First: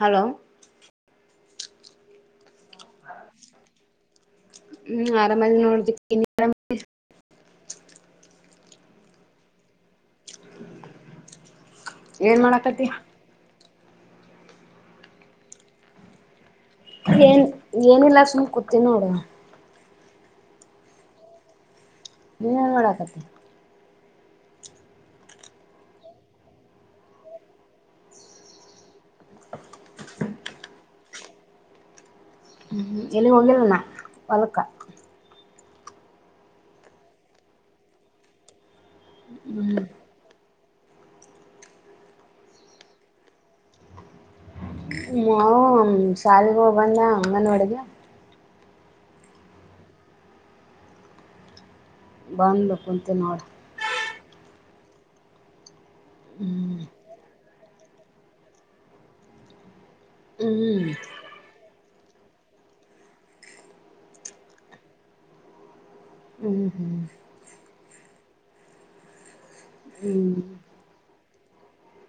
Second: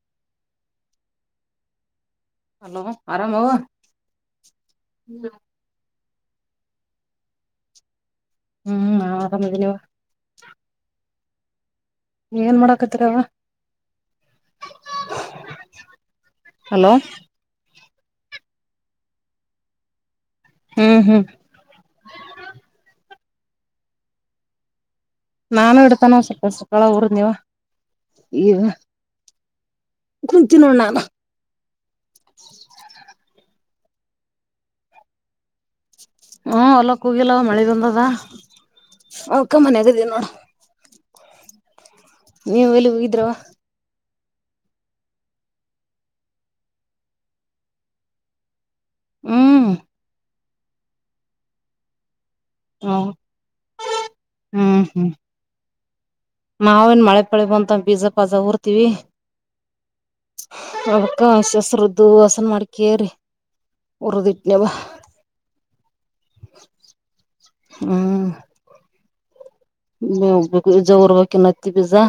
hello hello ಆರಾಮವು ಹ್ಮ್ ಆರಾಮದ ನೋಡ್ದಿ ಇನ್ನ ಹ್ಮ್ ನಾ ತಂದದವಾ ಏನ್ ಮಾಡಕತಿರವ ಹಲೋ ಏನ್ ಏನಿಲ್ಲ ಅಕ್ಷುಮ ಕೂತೀ ನೋಡು ಹ್ಮ್ ಹ್ಮ್ ನೀ ಮಾಡಡಾಕತಿ ನಾನು ಇಡ್ತಾನ ಸ ಸಕ್ಕಳ ಊರ ನೀವ ಈಗ ಕುಂತ ನೋ ನಾನು ಹ್ಮ್ ಎಲ್ಲಿಗ್ ಹೋಗಿಿಲ್ಲನಾ ಪಲ್ಕ ಹ್ಮ ಹೊಲ್ಲ ಕೂಗಿಲ್ಲ ಅವ ಮಳೆ ಬಂದದ ಅವಕ ಮನ್ ಆಾಗದೀ ನೋಡ ನೀವು ಎಲ್ಲಿ ಹೋಗಿದ್ರವ ಮಾವು ಶಾಲೆಗ ಹೋಗ್ ಬಂದ ಅಮ್ಮನ ಒಡುಗೆ ಹ್ಮ್ ಬಂದ್ಬೇಕು ಕುಂತ ನೋಡ ಹ್ಮ್ ಹ್ಮ್ ಹ್ಮ್ ನಾವೇನ್ ಮಳೆ ಪಳಿಬ ಅಂತ ಪಿಜಜಾ ಪಝ ಊರ್ತಿೀವಿ ಹ್ಮ್ ಅವಕ ಶವಶ್ಧ ದು ವಾಸನ್ ಮಾಡ್ ಕೇರಿಿ ಉರ್ದಿಟ್ನೆ ಬ ಹ್ಮ್ ಹ್ಮ್ ಹ್ಮ ಹ್ಮ್ ಬೇಕುಜೋರ್ಬೇಕ ಹತಿ ಪಿಜಾ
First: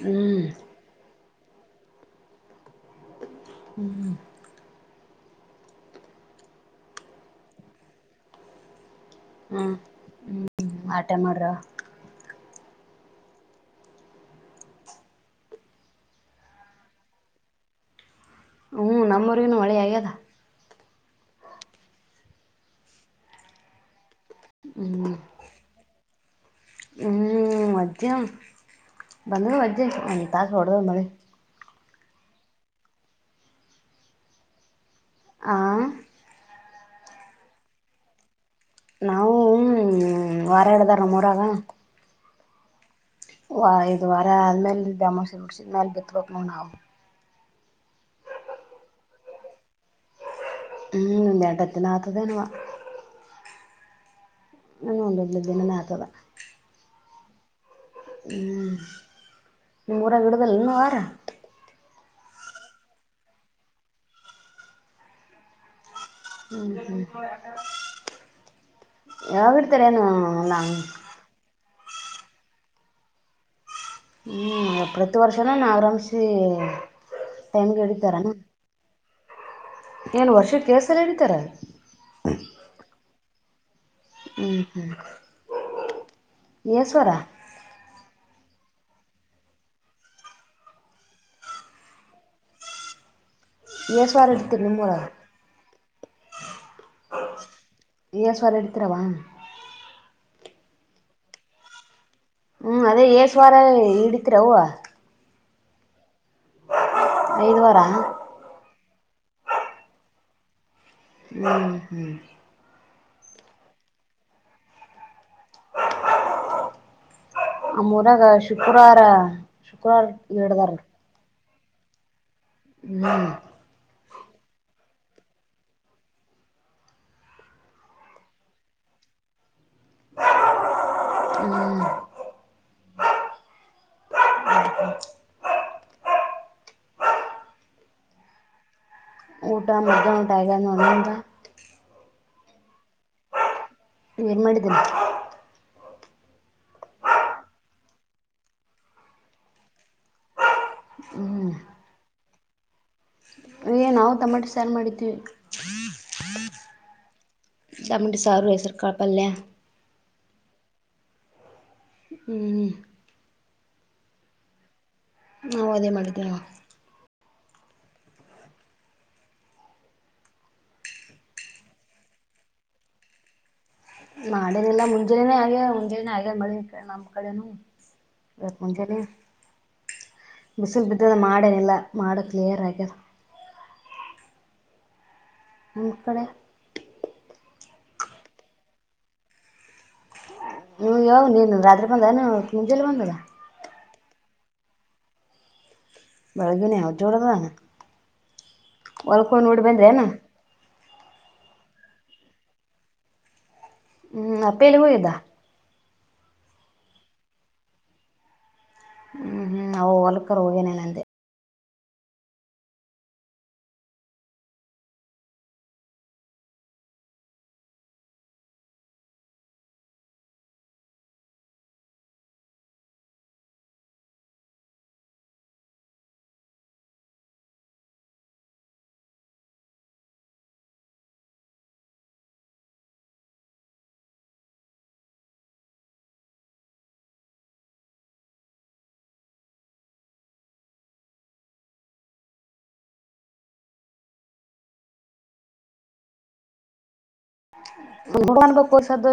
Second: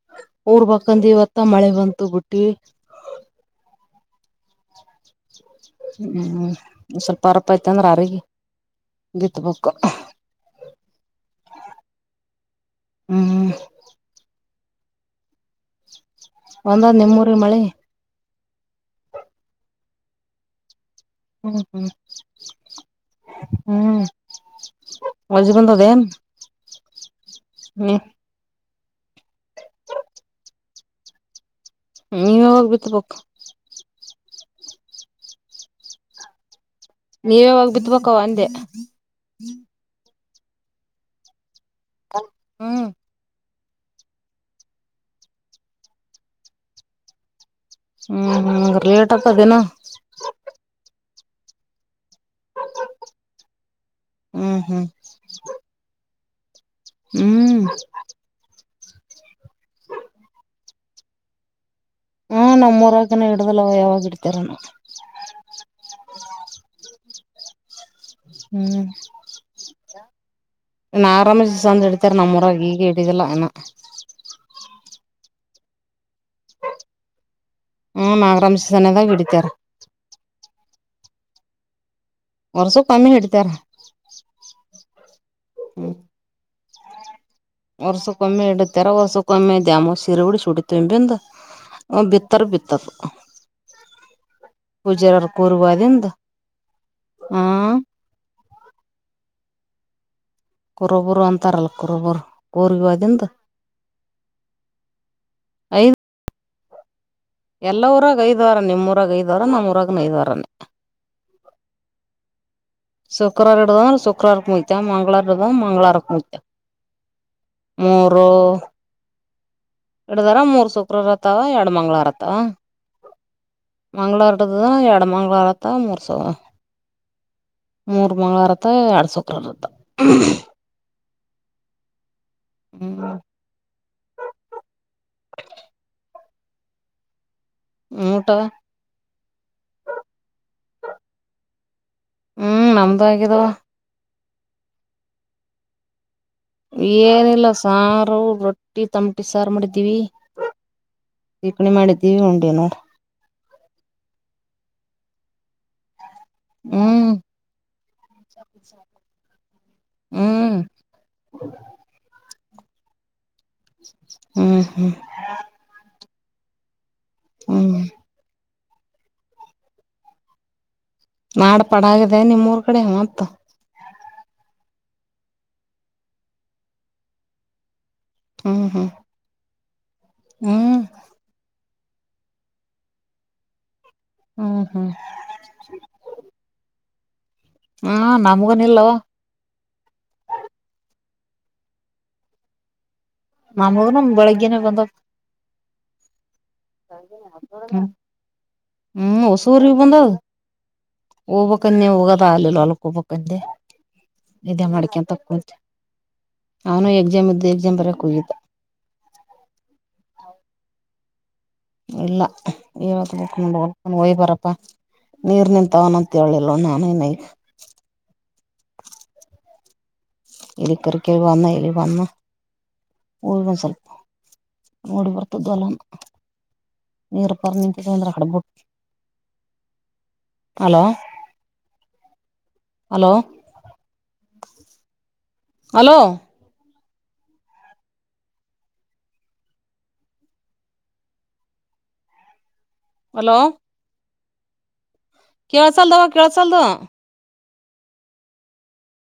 ಹ್ಮ್ ಹ ಬಕಂದ ಮತ್ತ ಮಳೆ ಬಂತು ಬಿುಟ್ಟಿ ಹ್ಮ್ ಹ್ಮ್ ಸ್ವಲ್ಪ ಅರಪ ಆಯ್ತ ಅಂದ್ರ ಆಗ ಹ್ಮ್ ಹ್ಮ್ ಆಟಾ ಮಾಡ್ರ ಹ್ಮ್ ಒಂದಂದ್ ನಿಮ್ಮೂರಿಗೆ ಮಳೆ ಹ್ಞೂ ನಮ್ಮೂರಿಗನು ಮಳೆ ಆಗ್ಯದ ಹ್ಮ್ ಹ್ಮ್ ಹ್ಮ್ ಹ್ಮ್ ಒ ಜೀವನ್ ತದೇನ್ ಹ್ಮ್ ಮಧ್ಯ ಬಂದು ವಜೆ ಅ ತ ಸೋಡದಗೆ ನೀ ಯ ಬಿತಪ ಆ ನೀವಾವಾಗ ಬಿಿತ್ಬೇಕವ ಅಂದೆ ನಾವು ಹಞ ವಾರ ಎ ಹೇಳಡ್ದಾರ ಮೂರಾಗ ಹ್ಮ್ ವಾ ಇದು ವಾರ ಆದ್ಮೇಲೆ ಬೆಮೋಸ ಮುಡ್ಸಿದ್ಮೇಾಲ ಬಿತ್ಬೇಕಕ್ ನ್ ನಾವು ಹ್ಮ್ ಹ ಲೇಟ್ಪ್ಪದನ ಹ್ಮ್ ನಟತ್ತನತದೇನುವಾ ಹ್ಮ್ ಹ್ಮ್ ನಾನ ಒಂದೊ್ದ ದಿನನ ಆತದ ಹ್ಮ್ ಹ್ಮ್ ನಿ ಊರ ಗಿಡ್ದದಲ್ಲಿ ಇನ್ನುೂ ಆಾರ ಹಾ ನಮೂರಕನ ಹಿಡ್ದಲ್ವ ಯಾವಾಗ ಇಡ್ತಾರ ನಾ ಹ್ಮ್ ಹ್ಮ್ ಹ್ಮ್ ಯಾವಾಗಡ ತಿರಾನ ಂದ್ ಹಿಡಿತಾರೆ ನಮ್ಮ ಹೊರಗೆ ಈಗ ಹಿಡಿದಿಲ್ಲಾ ಏ ತ್ತು ವರ್ಷ ನಾ ಆರಾಮ ಹ್ಮ ನಾಗರಾಮಸನ್ನದ ವಿಡ ತ್ತ ಸಲಡಿತಾರೆ ವರ್ಸವ ಕಮ್ಮಿ ಹಿಡ್ತಾರ ಹ್ಮ್ ಹ್ಮ್ ಹ್ಮ ವರ್ಸ ಕಮ್ಮಿ ಎ ತರ ವರ್ಸಕ್ಕ ಒಮ್ಮೆ ದ್ಯಾಮೋ ಶೀರೆ ಉಡಿ ಸುಡಿಿತ ಬಿಂದು ಬಿತ್ತಾರ ಬಿತ್ತತ್ ಏಸು ವಾರ ಹಿಡಿತೀರಿ ಪೂಜಾರ್ರ ಕೂರ್ವ ಅದಿಂದ ಸವರ ಎತರವಾ ಕುರಬರು ಅಂತಾರಲ್ಲ ಕುರಬರು ಹ್ಮ್ ಅದೇ ಏಸ ವಾರ ಹಿಡತಿರ ಅವ ಐದು ಎಲ್ಲ ವಾರ ಊರ ಕೈದವಾರ ನಿಮ್ಮೂರು ರಾಗ ಐದ್ ವಾರ ನಮ್ಮೂರಾಗ ನಐದ್ ವಾರಾನೇ ಹ್ಮ್ ಹ್ಮ್ ಶುಕ್ರಾರಟದ ಶುಕ್ರಾರ ಕು ಮುಯತ ಮಂಗಗಳಾರದ ಮಂಗಗಳಾರ ಕು ಮುಯತ ಆ ಮೂರಗ ಶುಕ್ರವಾರ ಶುಕ್ರವಾರ ಎಡದಾರ ಮೂರ್ ಹಿಡ್ದಾರ ಸುಕ್ರರ್ ಅಥವ ಎರಡು ಮಂಗಗಳಾರ ಹ್ಮ್ ಮಂಗಳವಾರ ಎಡಮ ಮಂಗಳವಾರತ ಮೂರ್ ಸ ಮೂರ್ ಮಂ್ಗಳವಾರತ ಎರಡ್ ಸೌಕ್ರಾರತ ಹ್ಮ್ ಹ್ಮ್ ಮೂಟಾ ಊಟ ಮಗ ಟೈಗರ್ ನೋಂತ ಹ್ಮ್ ನಮ್ದು ಆಗಿದಾವ ನೀವ ೇನ್ ಮಾಡಿದ್ದೀನ ಏನಿಲ್ಲ ಸಾರು ರೊಟ್ಟಿ ತಂಪಟಿ ಸಾರು ಮಾಡಿದ್ದೀವಿ ಹ್ಮ್ ಚೀಪಣಿ ಮಾಡಿದ್ದೀವಿ ಉಂಡೇನು ನಾವು ತಮಟಿ ಸಾರು ಮಾಡಿದೀವಿ ಹ್ಮ್ ಸಾರು ಹೆಸರು ಕಾಳು ಪಲ್ಯ ಹ್ಮ್ ಹ ಹ್ಮ್ ಹ್ಮ್ ಹ್ಮ್ ನಾ್ ಅದೇ ಮಾಡಿ ತ್ತ ಹ್ಮ್ ನಾಡ್ ಪಡಾಗಿದೆ ನಿಮ್ಮ್ೂರ್ ಕಡೆ ಮತ್ತ ಮಾಡೇನಿಲ್ಲ ಮುಂಜಾನೇನೆೇ ಆಗೆ ಮುಂಜಾನೇ ಆಗೆ ಮಳಿ ನಮ್ ಕಡೆನು ಹ್ಮ್ ಹ್ಮ್ ಮುಂಚರಿ ಹ್ಮ್ ಬಿಸಿಲು ಬಿದ್ದ ಮಾಡೇನಿಲ್ಲ ಮಾಡೋ ಕ್ಲಿಯರ್ ಆಗ್ಯದ ಹ್ಮ್ ಹ್ಮ್ ನಮ್ಮ್ ಕಡೆ ಹ್ಮ ನಮ್ಗನ ಇಲ್ವಾ ನೀವು ಯಾವ ನೀನು ರತ್ರಿ ಬಂದದ ಮುುಂಜೆಲ್ಲಿ ಬಂದದಾ ನಮಗನು ಬೆಳಗ್ಗೆನೆ ಬಂದ ಬೆಳಗುನೇ ಅವಚಡಣ ಹ್ಮ್ ಸ ಬಂದದು ಉಊಬ ಕನ್ೆ ಉಗದ ಆ ಅಲಕ ಉಬ ಕಂದೆ ಹ್ಮ್ ಅಪ್ಪೇಲ್ಲ ಹದಾ ಅವನೋ ಎಕ್ಸಾಮ್ ಇದ್ದು ಎಕ್ಸಾಮ್ ಬರಕ್ ಹಗಿದ್ದ ಹ್ಮ್ ಹ್ಮ್ ನವು ಹೊೋಲ್ಕರ್ ಹೋಗೇನ ನ ಅಂದೆ ಇಲ್ಲ ವತ್ ಹಕೊಂಡೊಂಡುೊಂಡ ಹಯ್ ಬರಪ್ಪ ನೀರ್ ನಿಂತಾವನ ಅಂತ ಹೇಳಿಲ್ವ ನಾನನೈಗ ಎಲ್ಲಿ ಕರಿಕ ಭ ಅನ್ನ ಎಲ್ಲಿ ಬ ಅನ್ನ ಹೂ ಒಂದು ಸ್ವಲ್ಪ ನೋಡಿ ಬರ್ತ್ದು ಅಲ್ಲ ನೀರುಪರ್ ನಿಂತ ಅಂದ್ರೆ ಹಡ್ಬಿಟ್ಟು ಹಲೋ ಹಲೋ ಹಲೋ ಹಲೋ ಕೇಳ ಚಲ್ದ ಕೇಳ ಚಲ್ದ ಭಗವನ್ ಬ ಕ ಸಾ್ದ